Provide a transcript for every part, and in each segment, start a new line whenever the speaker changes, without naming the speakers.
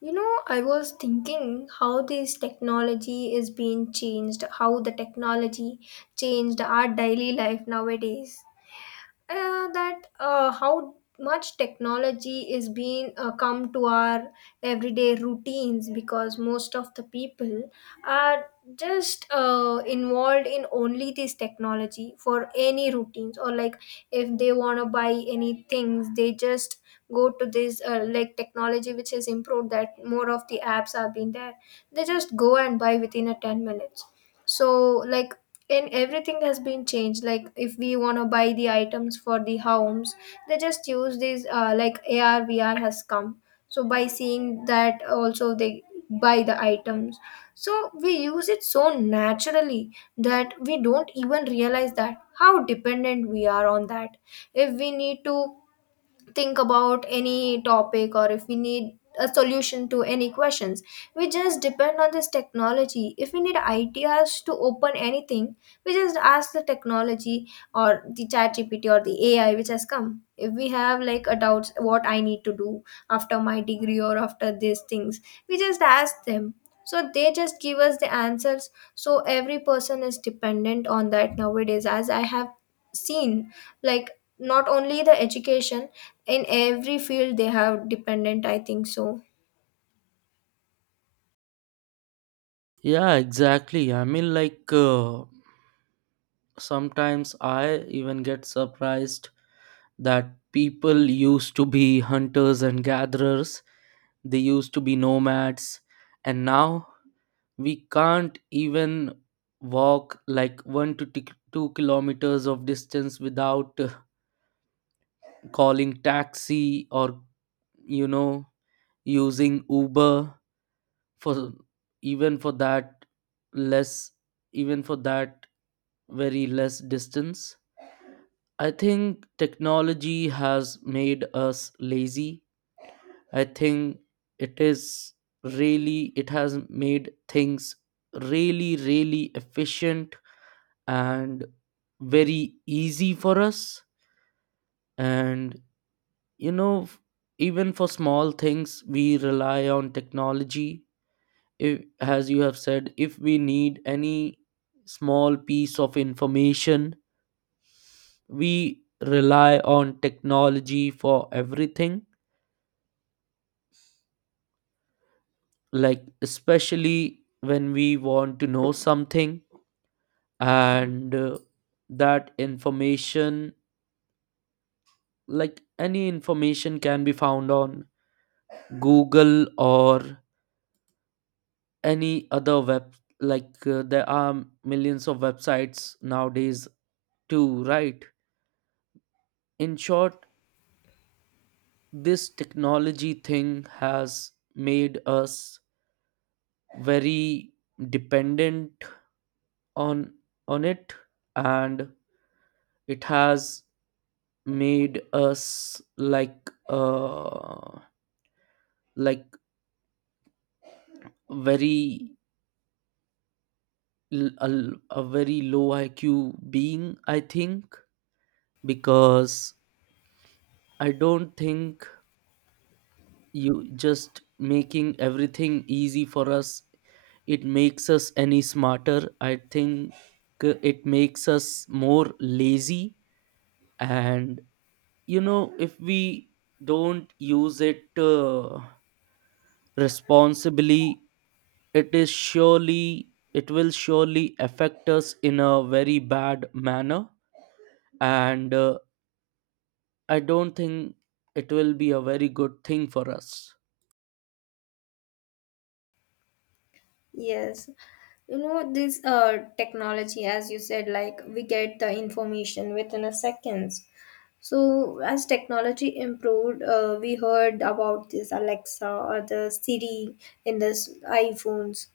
I was thinking how this technology is being changed, how the technology changed our daily life nowadays, that how much technology is being come to our everyday routines. Because most of the people are just involved in only this technology for any routines, or like if they want to buy any things, they just go to this like technology which has improved, that more of the apps have been there, they just go and buy within a 10 minutes. So like, and everything has been changed. Like if we want to buy the items for the homes, they just use these like AR VR has come. So by seeing that also they buy the items. So we use it so naturally that we don't even realize that how dependent we are on that. If we need to think about any topic, or if we need a solution to any questions, we just depend on this technology. If we need ideas to open anything, we just ask the technology, or the Chat GPT, or the AI which has come. If we have like a doubts what I need to do after my degree or after these things, we just ask them. So they just give us the answers. So every person is dependent on that nowadays, as I have seen. Like not only the education, in every field they have dependent, I think so.
Yeah, exactly. Sometimes I even get surprised that people used to be hunters and gatherers, they used to be nomads, and now we can't even walk like 2 kilometers of distance without calling taxi or, you know, using Uber. For even for that less even for that very less distance, I think technology has made us lazy. I think it is, really, it has made things really, really efficient and very easy for us. And, you know even for small things we rely on technology. If, as you have said, if we need any small piece of information, we rely on technology for everything, like especially when we want to know something. And that information, like any information can be found on Google or any other web. There are millions of websites nowadays too, right? In short, this technology thing has made us very dependent on on it. And it has made us like very a very low IQ being, I think. Because I don't think, you just making everything easy for us, it makes us any smarter, I think. It makes us more lazy. And, if we don't use it responsibly, it is surely, it will surely affect us in a very bad manner. And I don't think it will be a very good thing for us.
Yes. This technology, as you said, like we get the information within a seconds. So as technology improved, we heard about this Alexa or the Siri in this iPhones.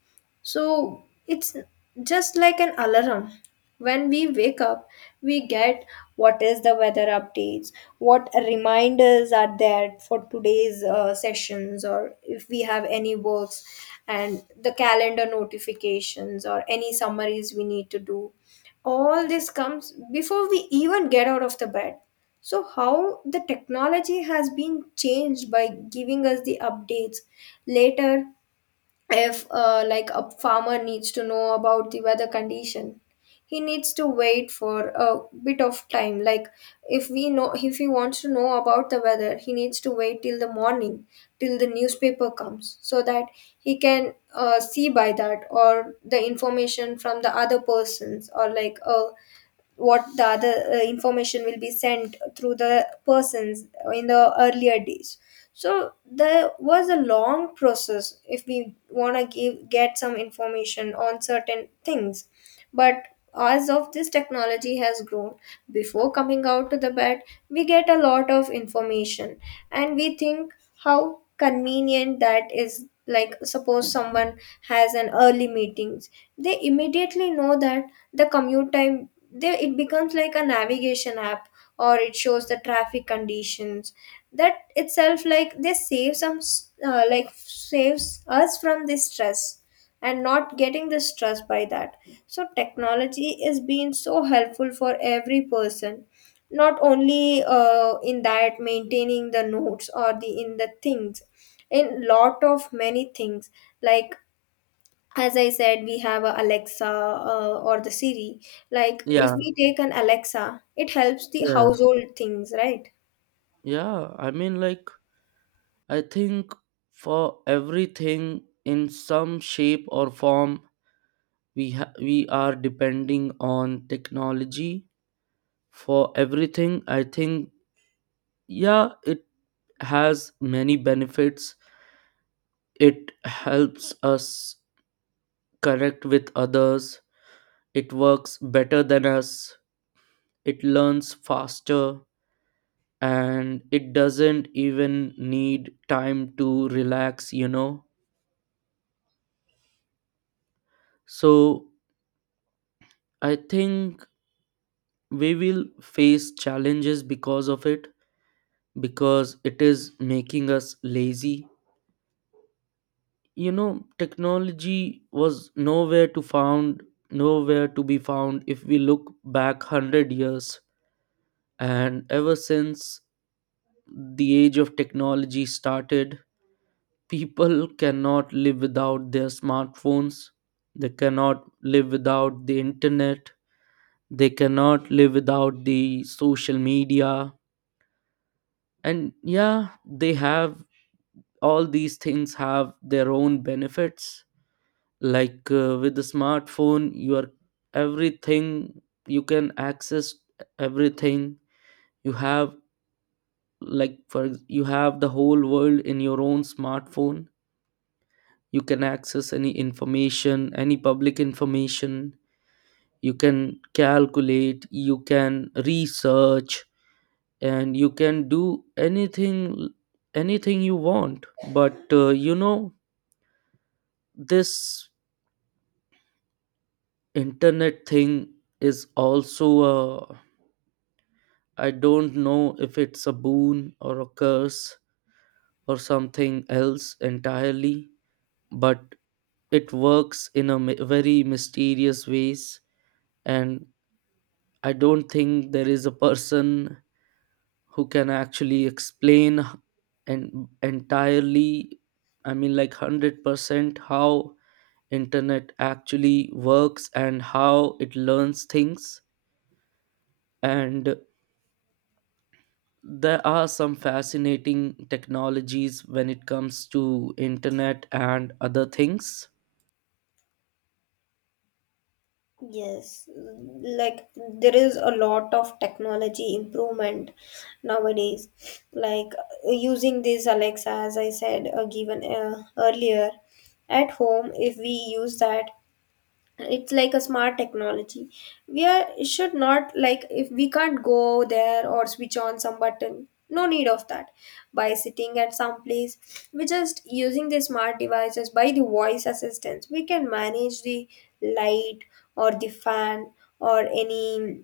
So it's just like an alarm. When we wake up, we get what is the weather updates, what reminders are there for today's sessions, or if we have any works, and the calendar notifications, or any summaries we need to do. All this comes before we even get out of the bed. So how the technology has been changed by giving us the updates later. If like a farmer needs to know about the weather condition, he needs to wait for a bit of time. Like if we know, if he wants to know about the weather, he needs to wait till the morning, till the newspaper comes, so that he can see by that, or the information from the other persons, or like a what the other information will be sent through the persons in the earlier days. So there was a long process if we want to give get some information on certain things. But as of this technology has grown, before coming out to the bed, we get a lot of information. And we think how convenient that is. Like suppose someone has an early meetings, they immediately know that the commute time, they it becomes like a navigation app, or it shows the traffic conditions. That itself, like they save like saves us from this stress and not getting the stress by that. So technology is being so helpful for every person, not only in that maintaining the notes, or the in the things, in lot of many things. Like as I said, we have a Alexa, or the Siri. Like if
Yeah.
we take an Alexa, it helps the
Yeah.
household things, right?
Yeah, I mean, like, I think for everything in some shape or form, we are depending on technology for everything, I think. Yeah, it has many benefits. It helps us connect with others. It works better than us. It learns faster. And it doesn't even need time to relax, you know. So I think we will face challenges because of it, because it is making us lazy. You know, technology was nowhere to found, nowhere to be found if we look back 100 years. And ever since the age of technology started, people cannot live without their smartphones. They cannot live without the internet. They cannot live without the social media. And yeah, they have, all these things have their own benefits. Like with the smartphone you are, everything you can access, everything you have. You have the whole world in your own smartphone. You can access any information, any public information. You can calculate, you can research, and you can do anything, anything you want. But you know, this internet thing is also a, I don't know if it's a boon or a curse or something else entirely. But it works in a very mysterious ways. And I don't think there is a person who can actually explain and entirely, I mean, like, 100% how internet actually works and how it learns things. And there are some fascinating technologies when it comes to internet and other things.
Yes. Like there is a lot of technology improvement nowadays. Like using this Alexa, as I said, given earlier, at home if we use that, it's like a smart technology. We are should not, like if we can't go there or switch on some button, no need of that. By sitting at some place, we just using the smart devices. By the voice assistance, we can manage the light, or the fan, or any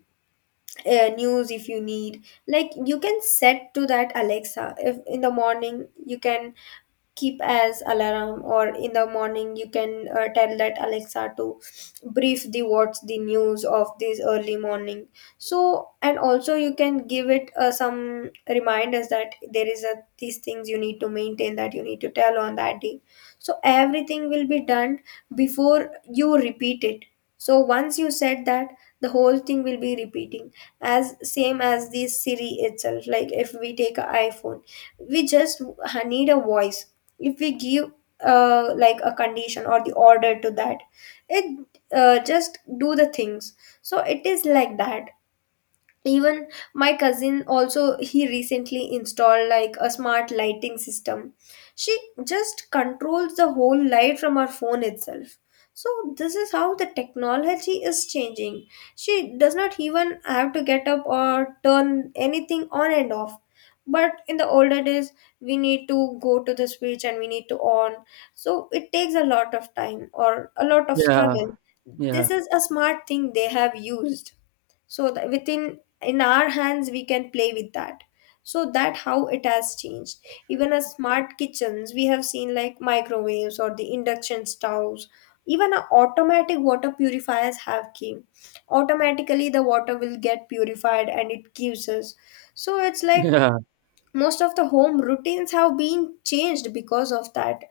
news if you need. Like you can set to that Alexa, if in the morning you can keep as alarm, or in the morning you can tell that Alexa to brief the what's the news of this early morning. So, and also you can give it some reminders, that there is a these things you need to maintain, that you need to tell on that day. So everything will be done before you repeat it. So once you said that, the whole thing will be repeating, as same as the Siri itself. Like if we take an iPhone, we just need a voice. If we give like a condition or the order to that, it just do the things. So it is like that. Even my cousin, also, he recently installed like a smart lighting system. She just controls the whole light from her phone itself. So this is how the technology is changing. She does not even have to get up or turn anything on and off. But in the older days, we need to go to the switch and we need to on. So it takes a lot of time, or a lot of
Yeah.
struggle.
Yeah.
This is a smart thing they have used, so that within in our hands we can play with that. So that how it has changed. Even as smart kitchens, we have seen like microwaves or the induction stoves. Even a automatic water purifiers have came. Automatically the water will get purified and it gives us. So it's like
Yeah.
most of the home routines have been changed because of that.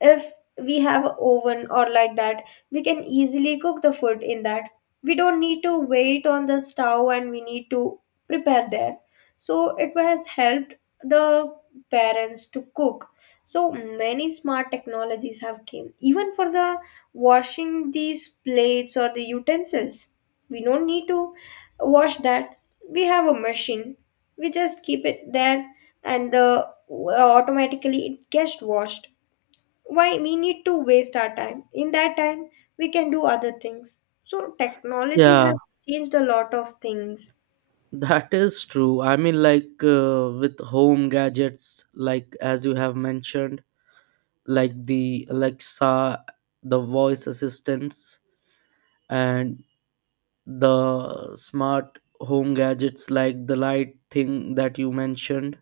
If we have an oven or like that, we can easily cook the food in that. We don't need to wait on the stove and we need to prepare there. So it has helped the parents to cook. So many smart technologies have came, even for the washing these plates or the utensils. We don't need to wash that. We have a machine. We just keep it there, and the automatically it gets washed. Why we need to waste our time? In that time, we can do other things. So, technology
yeah
has changed a lot of things.
that is true i mean like uh, with home gadgets like as you have mentioned, like the Alexa, the voice assistants, and the smart home gadgets like the light thing that you mentioned,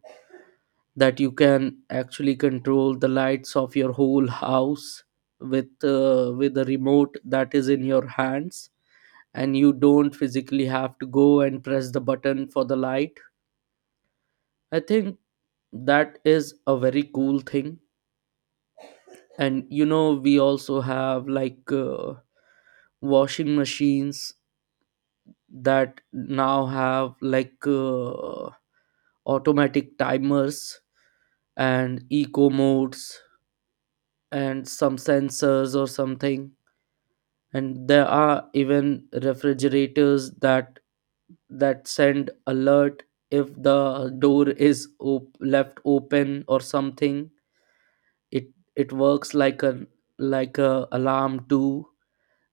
that you can actually control the lights of your whole house with a remote that is in your hands, and you don't physically have to go and press the button for the light. I think that is a very cool thing. And you know, we also have like washing machines that now have like automatic timers and eco modes and some sensors or something. And there are even refrigerators that, that send alert if the door is left open or something. it it works like a, like a alarm too.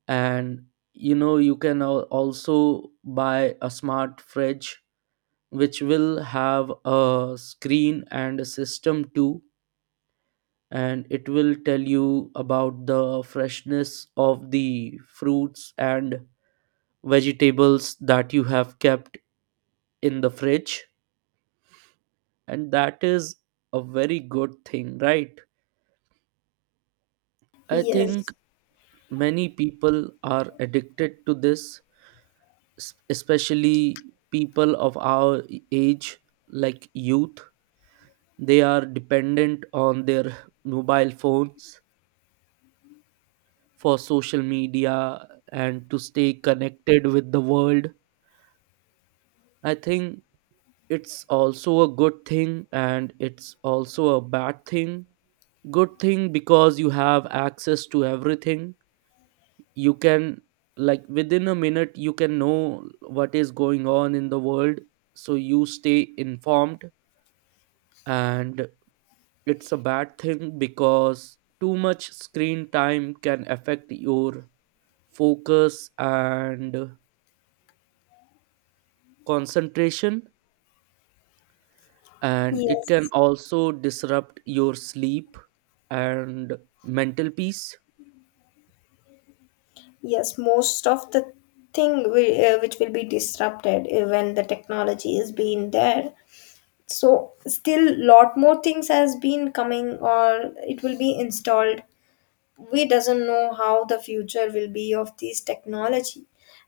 And you know, you can also buy a smart fridge which will have a screen and a system too. And it will tell you about the freshness of the fruits and vegetables that you have kept in the fridge. And that is a very good thing, right? I think
Yes,
many people are addicted to this, especially people of our age, like youth. They are dependent on their mobile phones for social media and to stay connected with the world. I think it's also a good thing and it's also a bad thing. Good thing because you have access to everything. You can, like, within a minute, you can know what is going on in the world. So you stay informed. And it's a bad thing because too much screen time can affect your focus and concentration, and it can
yes,
also disrupt your sleep and mental peace.
yes. Most of the thing which will be disrupted when the technology is being there. So, still, lot more things has been coming, or it will be installed. We doesn't know how the future will be of this technology.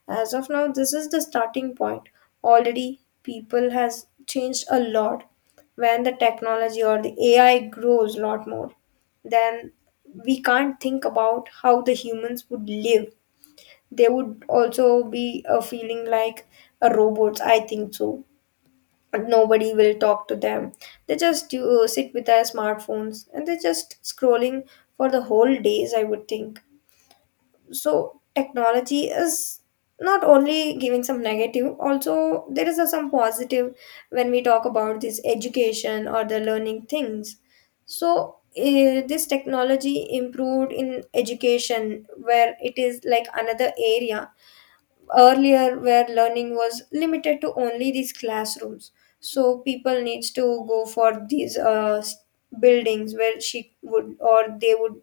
As of now this is the starting point. Already people has changed a lot. When the technology or the AI grows a lot more, then we can't think about how the humans would live. They would also be a feeling like a robots, I think so. Nobody will talk to them. They just sit with their smartphones and they're just scrolling for the whole days, I would think. So technology is not only giving some negative, also there is some positive. When we talk about this education or the learning things, so this technology improved in education, where it is like another area. Earlier where learning was limited to only these classrooms, so people needs to go for these buildings, where she would or they would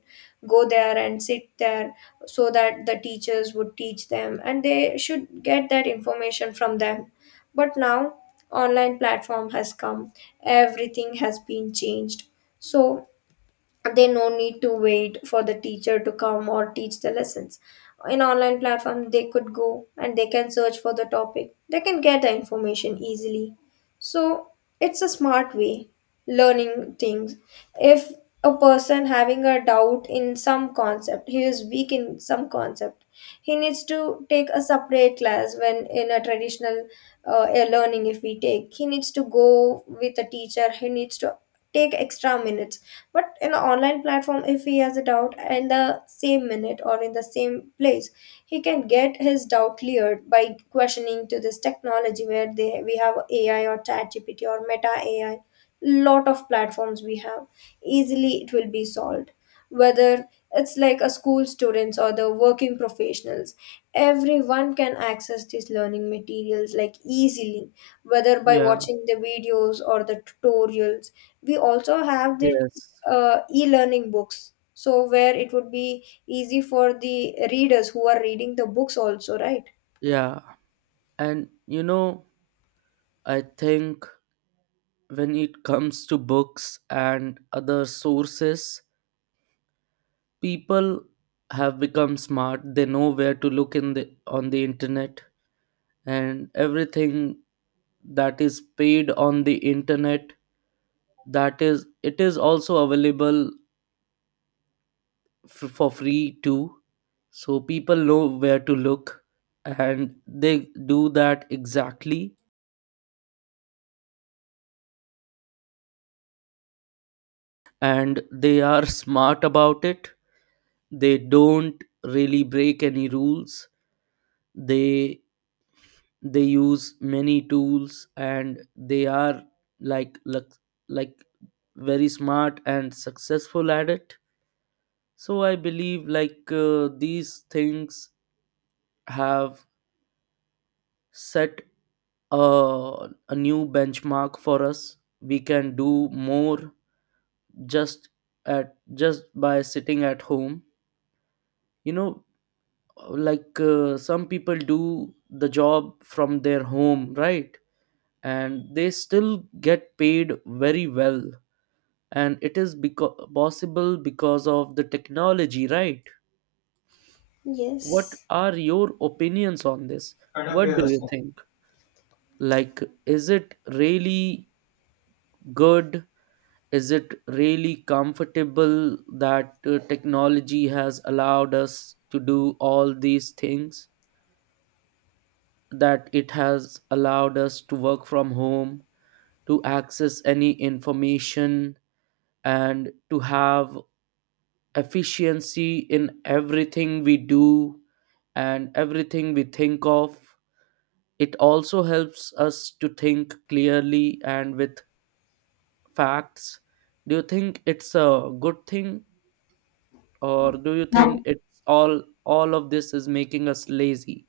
go there and sit there. So that the teachers would teach them, and they should get that information from them. But now online platform has come, everything has been changed. So they no need to wait for the teacher to come or teach the lessons. In online platform they could go and they can search for the topic, they can get the information easily. So it's a smart way learning things. If a person having a doubt in some concept, he is weak in some concept, he needs to take a separate class. When in a traditional a learning if we take, he needs to go with a teacher, he needs to take extra minutes. But in the online platform, if he has a doubt, in the same minute or in the same place, he can get his doubt cleared by questioning to this technology, where they we have AI or Chat GPT or Meta AI. Lot of platforms we have, easily it will be solved. Whether it's like a school students or the working professionals, everyone can access these learning materials like easily, whether by
Yeah.
watching the videos or the tutorials. We also have the
Yes.
e-learning books, so where it would be easy for the readers who are reading the books also, right?
Yeah. And you know, I think when it comes to books and other sources, people have become smart. They know where to look in the, on the internet. And everything that is paid on the internet, that is, it is also available for free too. So people know where to look and they do that exactly, and they are smart about it. They don't really break any rules. they they use many tools and they are like like, like very smart and successful at it. So I believe like these things have set a new benchmark for us. We can do more just at, just by sitting at home. You know, like some people do the job from their home, right? And they still get paid very well. And it is possible because of the technology, right? What
Yes,
are your opinions on this? What do
yes.
you think? Like, is it really good? Is it really comfortable that technology has allowed us to do all these things, that it has allowed us to work from home, to access any information, and to have efficiency in everything we do and everything we think of? It also helps us to think clearly and with facts. Do you think it's a good thing? Or do you think it's all of this is making us lazy?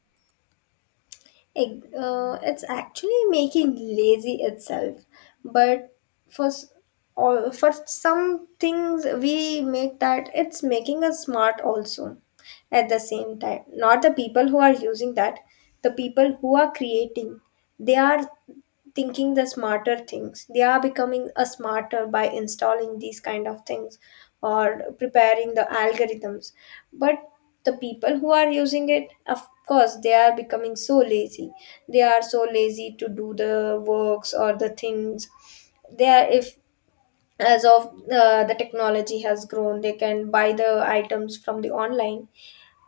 It's actually making lazy itself, but for s- all for some things we make, that it's making us smart also. At the same time, not the people who are using that, the people who are creating, they are thinking the smarter things. They are becoming a smarter by installing these kind of things or preparing the algorithms. But the people who are using it, of course they are becoming so lazy. They are so lazy to do the works or the things. They are if as of The technology has grown, they can buy the items from the online.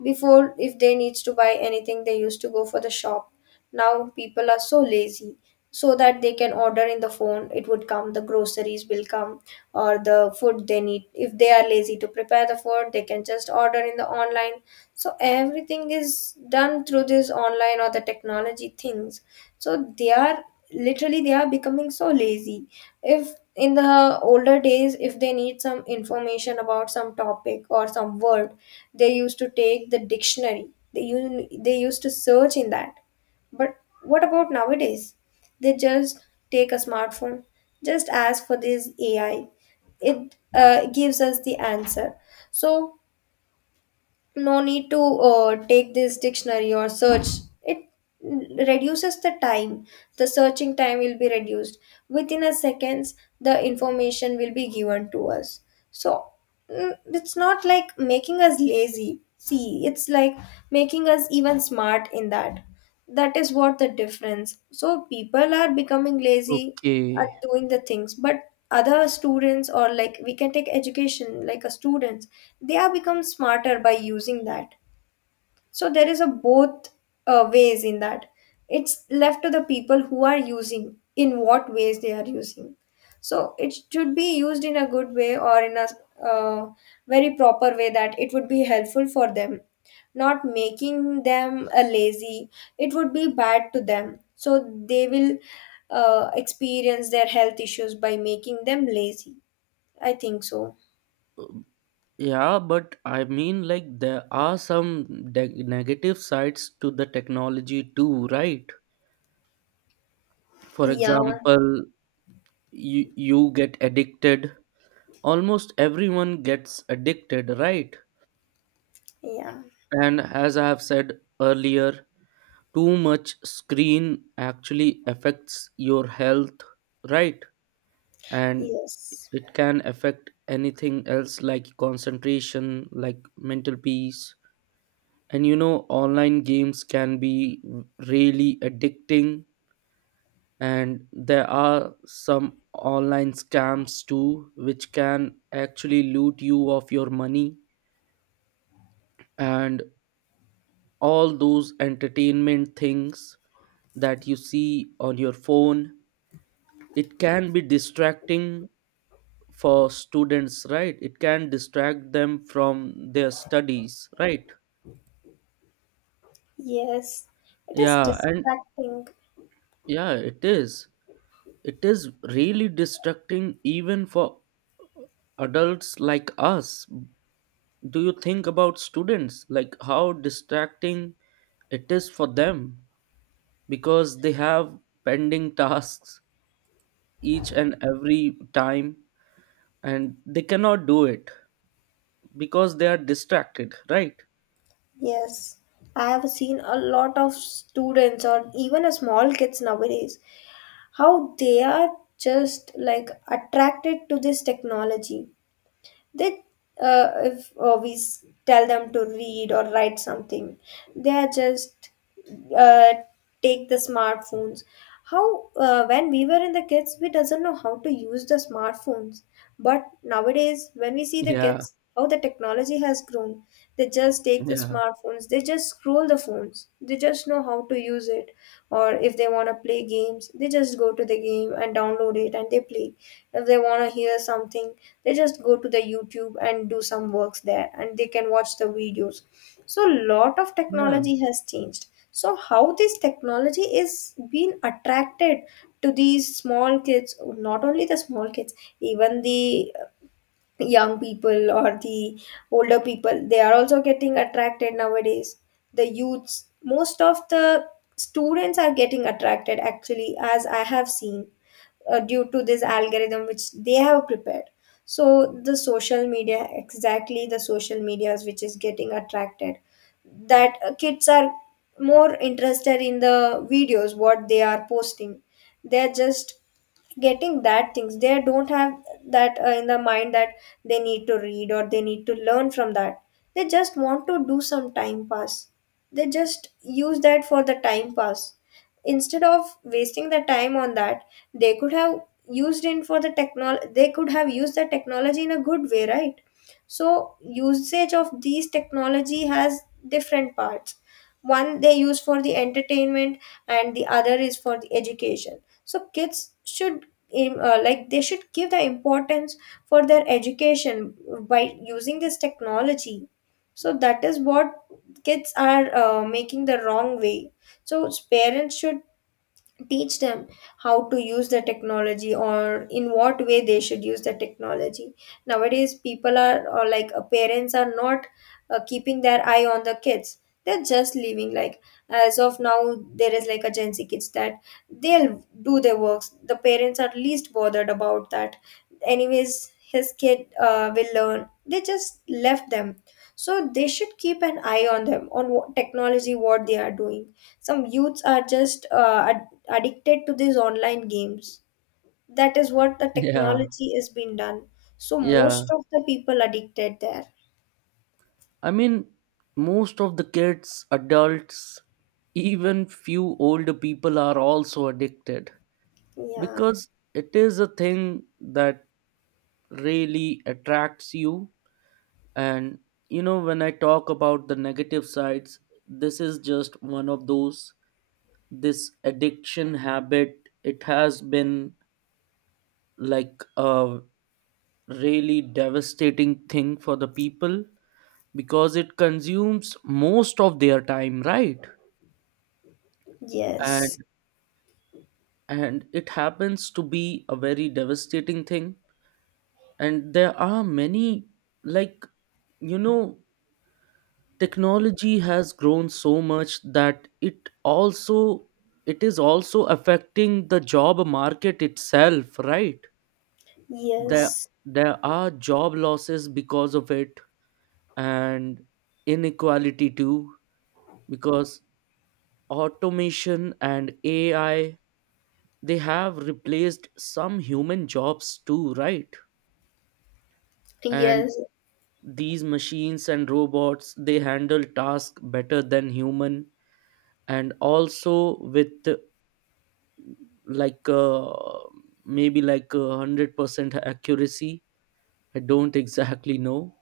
Before, if they needs to buy anything, they used to go for the shop. Now people are so lazy, so that they can order in the phone. It would come, the groceries will come, or the food they need. If they are lazy to prepare the food, they can just order in the online. So everything is done through this online or the technology things, so they are literally they are becoming so lazy. If in the older days, if they need some information about some topic or some word, they used to take the dictionary, they they used to search in that. But what about nowadays? They just take a smartphone, just ask for this AI. It gives us the answer. So no need to take this dictionary or search. It reduces the time, the searching time will be reduced. Within a seconds, the information will be given to us. So it's not like making us lazy, see, it's like making us even smart in that. That is what the difference. So people are becoming lazy at
Okay.
doing the things, but other students, or like we can take education like a students, they are become smarter by using that. So there is a both ways in that. It's left to the people who are using, in what ways they are using. So it should be used in a good way or in a uh, very proper way, that it would be helpful for them, not making them a lazy. It would be bad to them. So they will experience their health issues by making them lazy. I think so.
Yeah, but I mean, like, there are some negative sides to the technology too, right? For
yeah
example, you get addicted. Almost everyone gets addicted, right?
yeah
And as I have said earlier, too much screen actually affects your health, right? And
Yes.
it can affect anything else, like concentration, like mental peace. And you know, online games can be really addicting. And there are some online scams too which can actually loot you of your money. And all those entertainment things that you see on your phone, it can be distracting for students, right? It can distract them from their studies, right?
Yes, it is
Yeah. and
distracting.
yeah it is, it is really distracting even for adults like us. Do you think about students, like how distracting it is for them? Because they have pending tasks each and every time, and they cannot do it because they are distracted, right?
Yes, I have seen a lot of students or even a small kids nowadays, how they are just like attracted to this technology. They If we tell them to read or write something, they are just uh, take the smartphones. How When we were in the kids, we doesn't know how to use the smartphones. But nowadays, when we see the
Yeah.
kids, how the technology has grown, they just take the
Yeah.
smartphones, they just scroll the phones, they just know how to use it. Or if they want to play games, they just go to the game and download it and they play. If they want to hear something, they just go to the YouTube and do some works there, and they can watch the videos. So lot of
Yeah.
technology has changed. So how this technology is being attracted to these small kids, not only the small kids, even the young people or the older people, they are also getting attracted nowadays. The youths, most of the students are getting attracted actually, as I have seen, due to this algorithm which they have prepared. So the social media, exactly the social medias, which is getting attracted, that kids are more interested in the videos what they are posting. They're just getting that things. They don't have that in the mind, that they need to read or they need to learn from that. They just want to do some time pass. They just use that for the time pass. Instead of wasting the time on that, they could have used in for the technology, they could have used the technology in a good way, right? So usage of these technology has different parts. One, they use for the entertainment, and the other is for the education. So kids should, like they should give the importance for their education by using this technology. So that is what kids are making the wrong way. So parents should teach them how to use the technology, or in what way they should use the technology. Nowadays, people are or like parents are not keeping their eye on the kids. They're just leaving, like, as of now, there is like a Gen Z kids, that they'll do their works, the parents are least bothered about that. Anyways, his kid will learn, they just left them. So they should keep an eye on them, on what technology, what they are doing. Some youths are just addicted to these online games. That is what the
Yeah.
technology is being done. So
Yeah,
most of the people addicted there.
I mean, most of the kids, adults, even few older people are also addicted,
Yeah.
because it is a thing that really attracts you. And you know, when I talk about the negative sides, this is just one of those. This addiction habit, it has been like a really devastating thing for the people because it consumes most of their time, right?
Yes.
And it happens to be a very devastating thing. And there are many, like, you know, technology has grown so much that it also, it is also affecting the job market itself, right? there
Yes.
there are job losses because of it, and inequality too, because automation and AI, they have replaced some human jobs too, right? And
Yes.
these machines and robots, they handle tasks better than human, and also with like maybe like a 100% accuracy, I don't exactly know.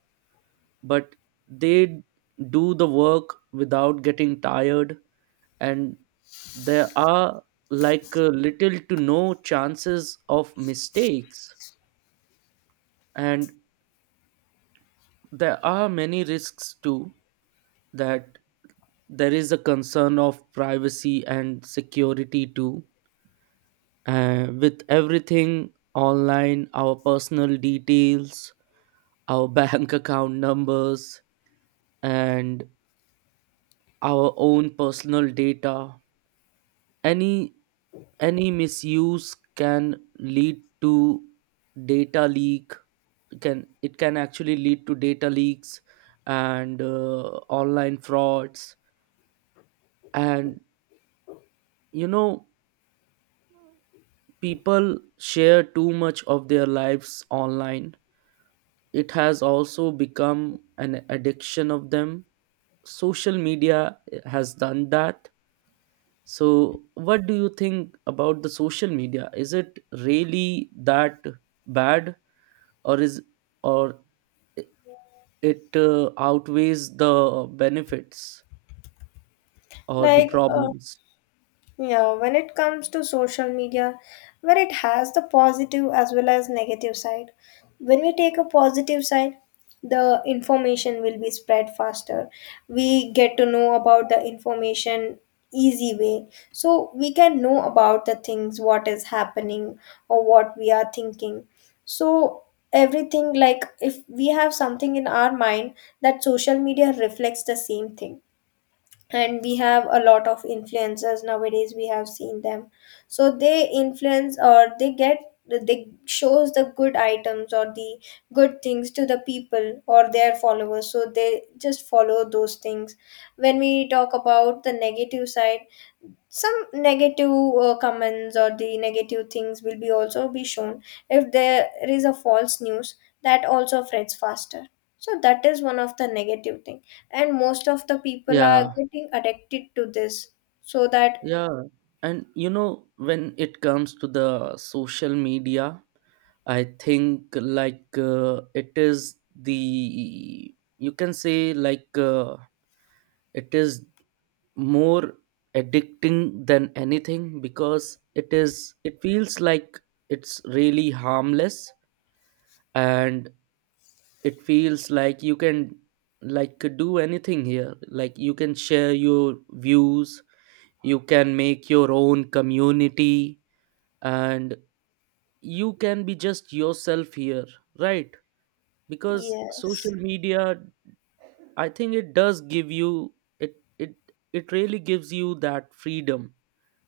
But they do the work without getting tired, and there are like little to no chances of mistakes. And there are many risks too, that there is a concern of privacy and security too. With everything online, our personal details, our bank account numbers, and our own personal data, any any misuse can lead to data leak. Can it can actually lead to data leaks and online frauds. And you know, people share too much of their lives online. It has also become an addiction of them. Social media has done that. So what do you think about the social media? Is it really that bad? Or is or it outweighs the benefits or the
Like uh,
problems?
Yeah, when it comes to social media, where it has the positive as well as negative side. When we take a positive side, the information will be spread faster. We get to know about the information easy way. So we can know about the things what is happening or what we are thinking. So everything, like if we have something in our mind, that social media reflects the same thing. And we have a lot of influencers nowadays, we have seen them. So they influence, or they shows the good items or the good things to the people or their followers, so they just follow those things. When we talk about the negative side, some negative comments or the negative things will be also be shown. If there is a false news, that also spreads faster. So that is one of the negative thing, and most of the people are
Yeah.
getting addicted to this, so that.
Yeah. And you know, when it comes to the social media, I think like it is the, you can say like it is more addicting than anything, because it is, it feels like it's really harmless. And it feels like you can, like, do anything here. Like you can share your views, you can make your own community, and you can be just yourself here, right? Because
Yes.
social media, I think it does give you, it it it really gives you that freedom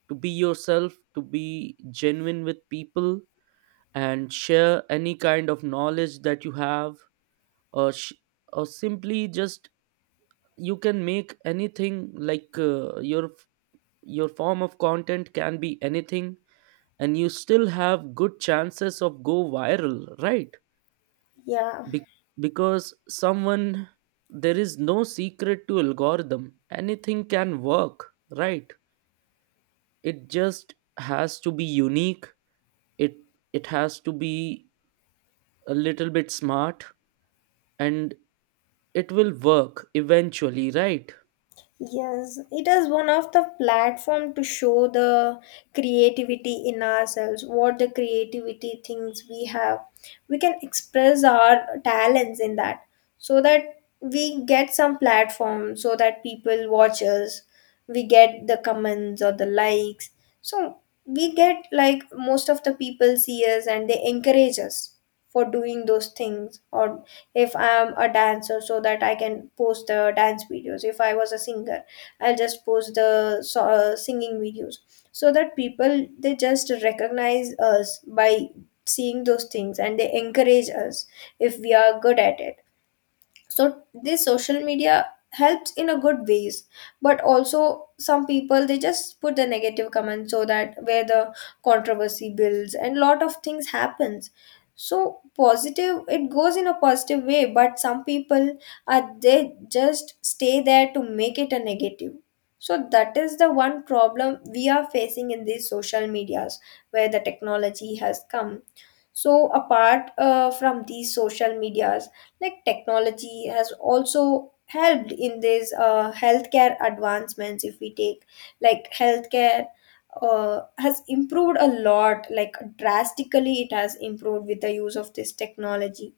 to be yourself, to be genuine with people, and share any kind of knowledge that you have, or sh- or simply just, you can make anything like your form of content can be anything. And you still have good chances of go viral, right?
Yeah.
Be- because someone, there is no secret to algorithm. Anything can work, right? It just has to be unique. it it has to be a little bit smart, and it will work eventually, right?
Yes, it is one of the platform to show the creativity in ourselves, what the creativity things we have. We can express our talents in that, so that we get some platform so that people watch us, we get the comments or the likes. So we get, like, most of the people see us and they encourage us for doing those things. Or if I'm a dancer, so that I can post the dance videos. If I was a singer, I'll just post the singing videos, so that people, they just recognize us by seeing those things, and they encourage us if we are good at it. So this social media helps in a good ways. But also some people, they just put the negative comments, so that where the controversy builds and lot of things happens. So positive, it goes in a positive way, but some people are they just stay there to make it a negative. So that is the one problem we are facing in these social medias, where the technology has come. So apart from these social medias, like technology has also helped in these healthcare advancements. If we take like healthcare, has improved a lot, like drastically, it has improved with the use of this technology.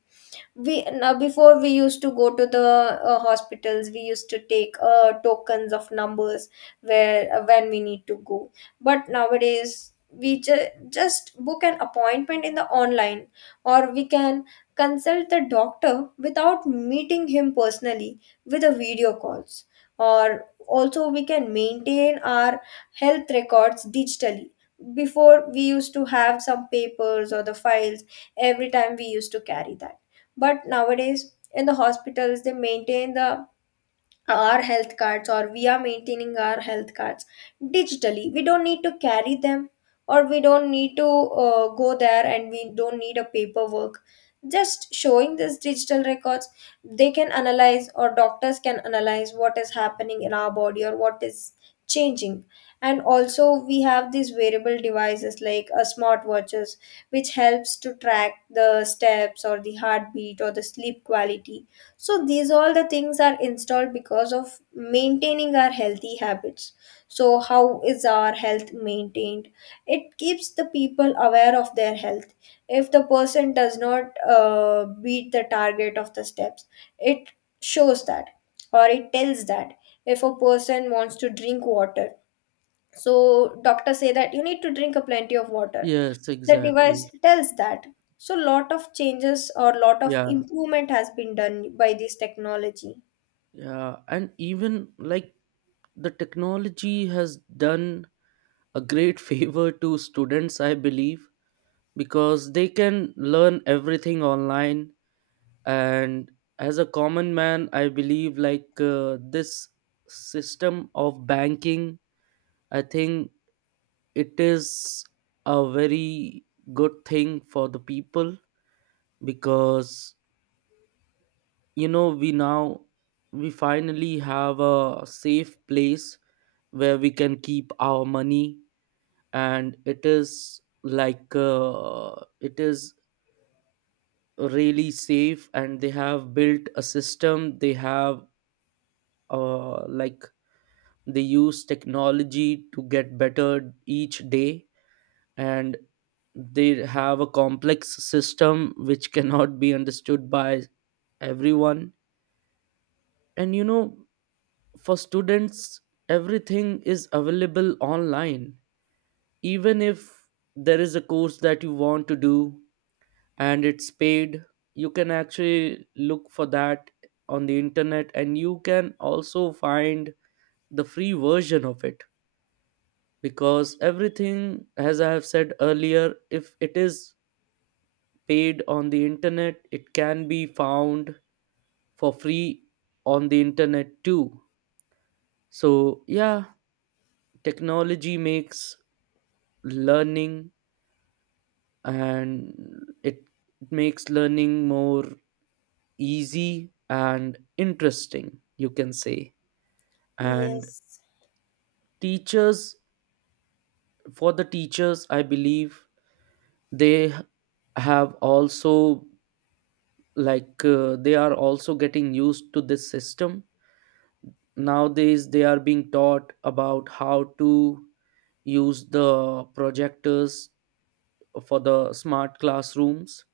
We now Before, we used to go to the hospitals, we used to take tokens of numbers, where when we need to go. But nowadays, we just book an appointment in the online, or we can consult the doctor without meeting him personally, with a video calls. Or also, we can maintain our health records digitally. Before, we used to have some papers or the files, every time we used to carry that. But nowadays, in the hospitals, they maintain the, our health cards, or we are maintaining our health cards digitally. We don't need to carry them, or we don't need to go there, and we don't need a paperwork. Just showing this digital records, they can analyze, or doctors can analyze what is happening in our body or what is changing. And also, we have these wearable devices like smartwatches, which helps to track the steps or the heartbeat or the sleep quality. So these all the things are installed because of maintaining our healthy habits. So how is our health maintained? It keeps the people aware of their health. If the person does not beat the target of the steps, it shows that, or it tells that. If a person wants to drink water, so doctors say that you need to drink a plenty of water,
Yes,
the device
exactly.
tells that. So lot of changes or lot of
Yeah.
improvement has been done by this technology.
Yeah, and even like the technology has done a great favor to students, I believe, because they can learn everything online. And as a common man, I believe like this system of banking, I think it is a very good thing for the people. Because you know, we finally have a safe place where we can keep our money. And it is like it is really safe, and they have built a system. They have uh, like they use technology to get better each day. And they have a complex system which cannot be understood by everyone. And you know, for students, everything is available online. Even if there is a course that you want to do and it's paid, you can actually look for that on the internet, and you can also find the free version of it. Because everything, as I have said earlier, if it is paid on the internet, it can be found for free on the internet too. So yeah, technology makes learning, and it makes learning more easy and interesting, you can say. And
Yes.
teachers, for the teachers, I believe they have also like they are also getting used to this system. Nowadays they are being taught about how to use the projectors for the smart classrooms,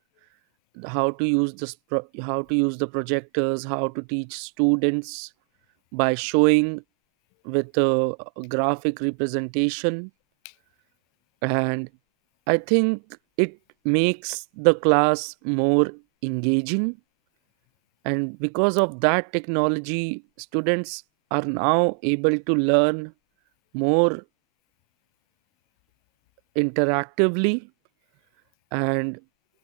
how to use this how to use the projectors, how to teach students by showing with a graphic representation. And I think it makes the class more engaging. And because of that technology, students are now able to learn more interactively, and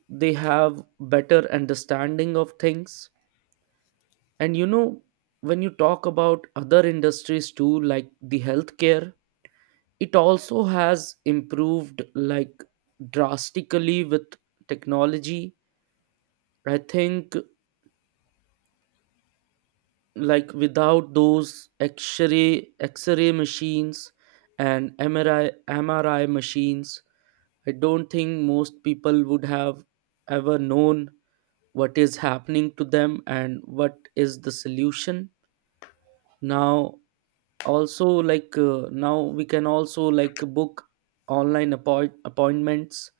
they have better understanding of things. And you know, when you talk about other industries too, like the healthcare, it also has improved like drastically with technology. I think like without those x-ray machines and MRI machines, I don't think most people would have ever known what is happening to them and what is the solution. Now, also, like now we can also like book online appointments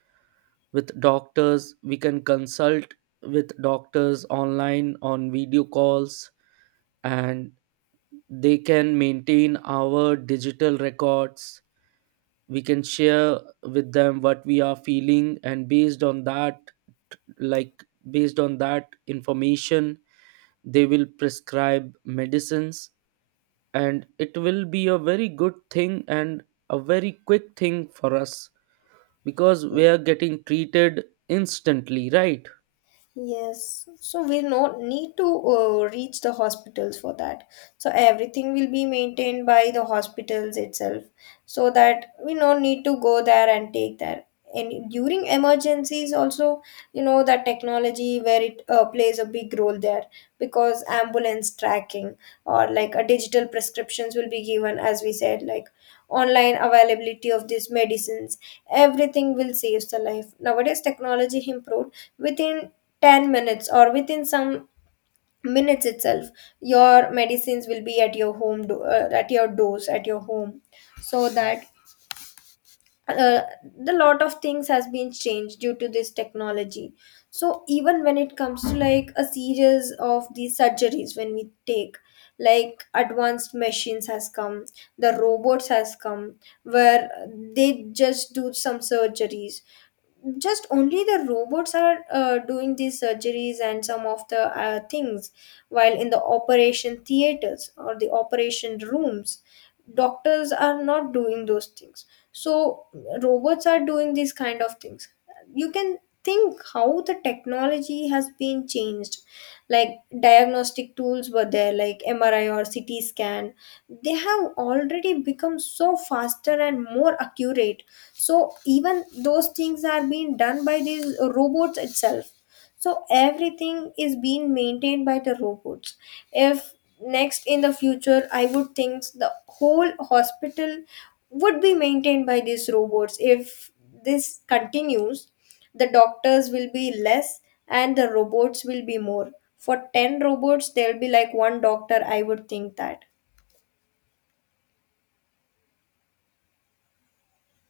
with doctors. We can consult with doctors online on video calls, and they can maintain our digital records. We can share with them what we are feeling, and based on that, like based on that information, they will prescribe medicines. And it will be a very good thing and a very quick thing for us, because we are getting treated instantly, right?
Yes, so we not need to reach the hospitals for that. So everything will be maintained by the hospitals itself, so that we do not need to go there and take that. And during emergencies, also, that technology, where it plays a big role there, because ambulance tracking, or like a digital prescriptions will be given, as we said, like online availability of these medicines, everything will save the life. Nowadays, technology improved. Within 10 minutes, or within some minutes itself, your medicines will be at your home, at your doors, at your home. So that uh, the lot of things has been changed due to this technology. So even when it comes to like a series of these surgeries, when we take, like, advanced machines has come, the robots has come, where they just do some surgeries. Just only the robots are doing these surgeries and some of the things, while in the operation theaters or the operation rooms, doctors are not doing those things. So robots are doing these kind of things. You can think how the technology has been changed. Like diagnostic tools were there, like MRI or CT scan, they have already become so faster and more accurate. So even those things are being done by these robots itself. So everything is being maintained by the robots. If next in the future, I would think the whole hospital would be maintained by these robots. If this continues, the doctors will be less and the robots will be more. For 10 robots, there'll be like one doctor, I would think that.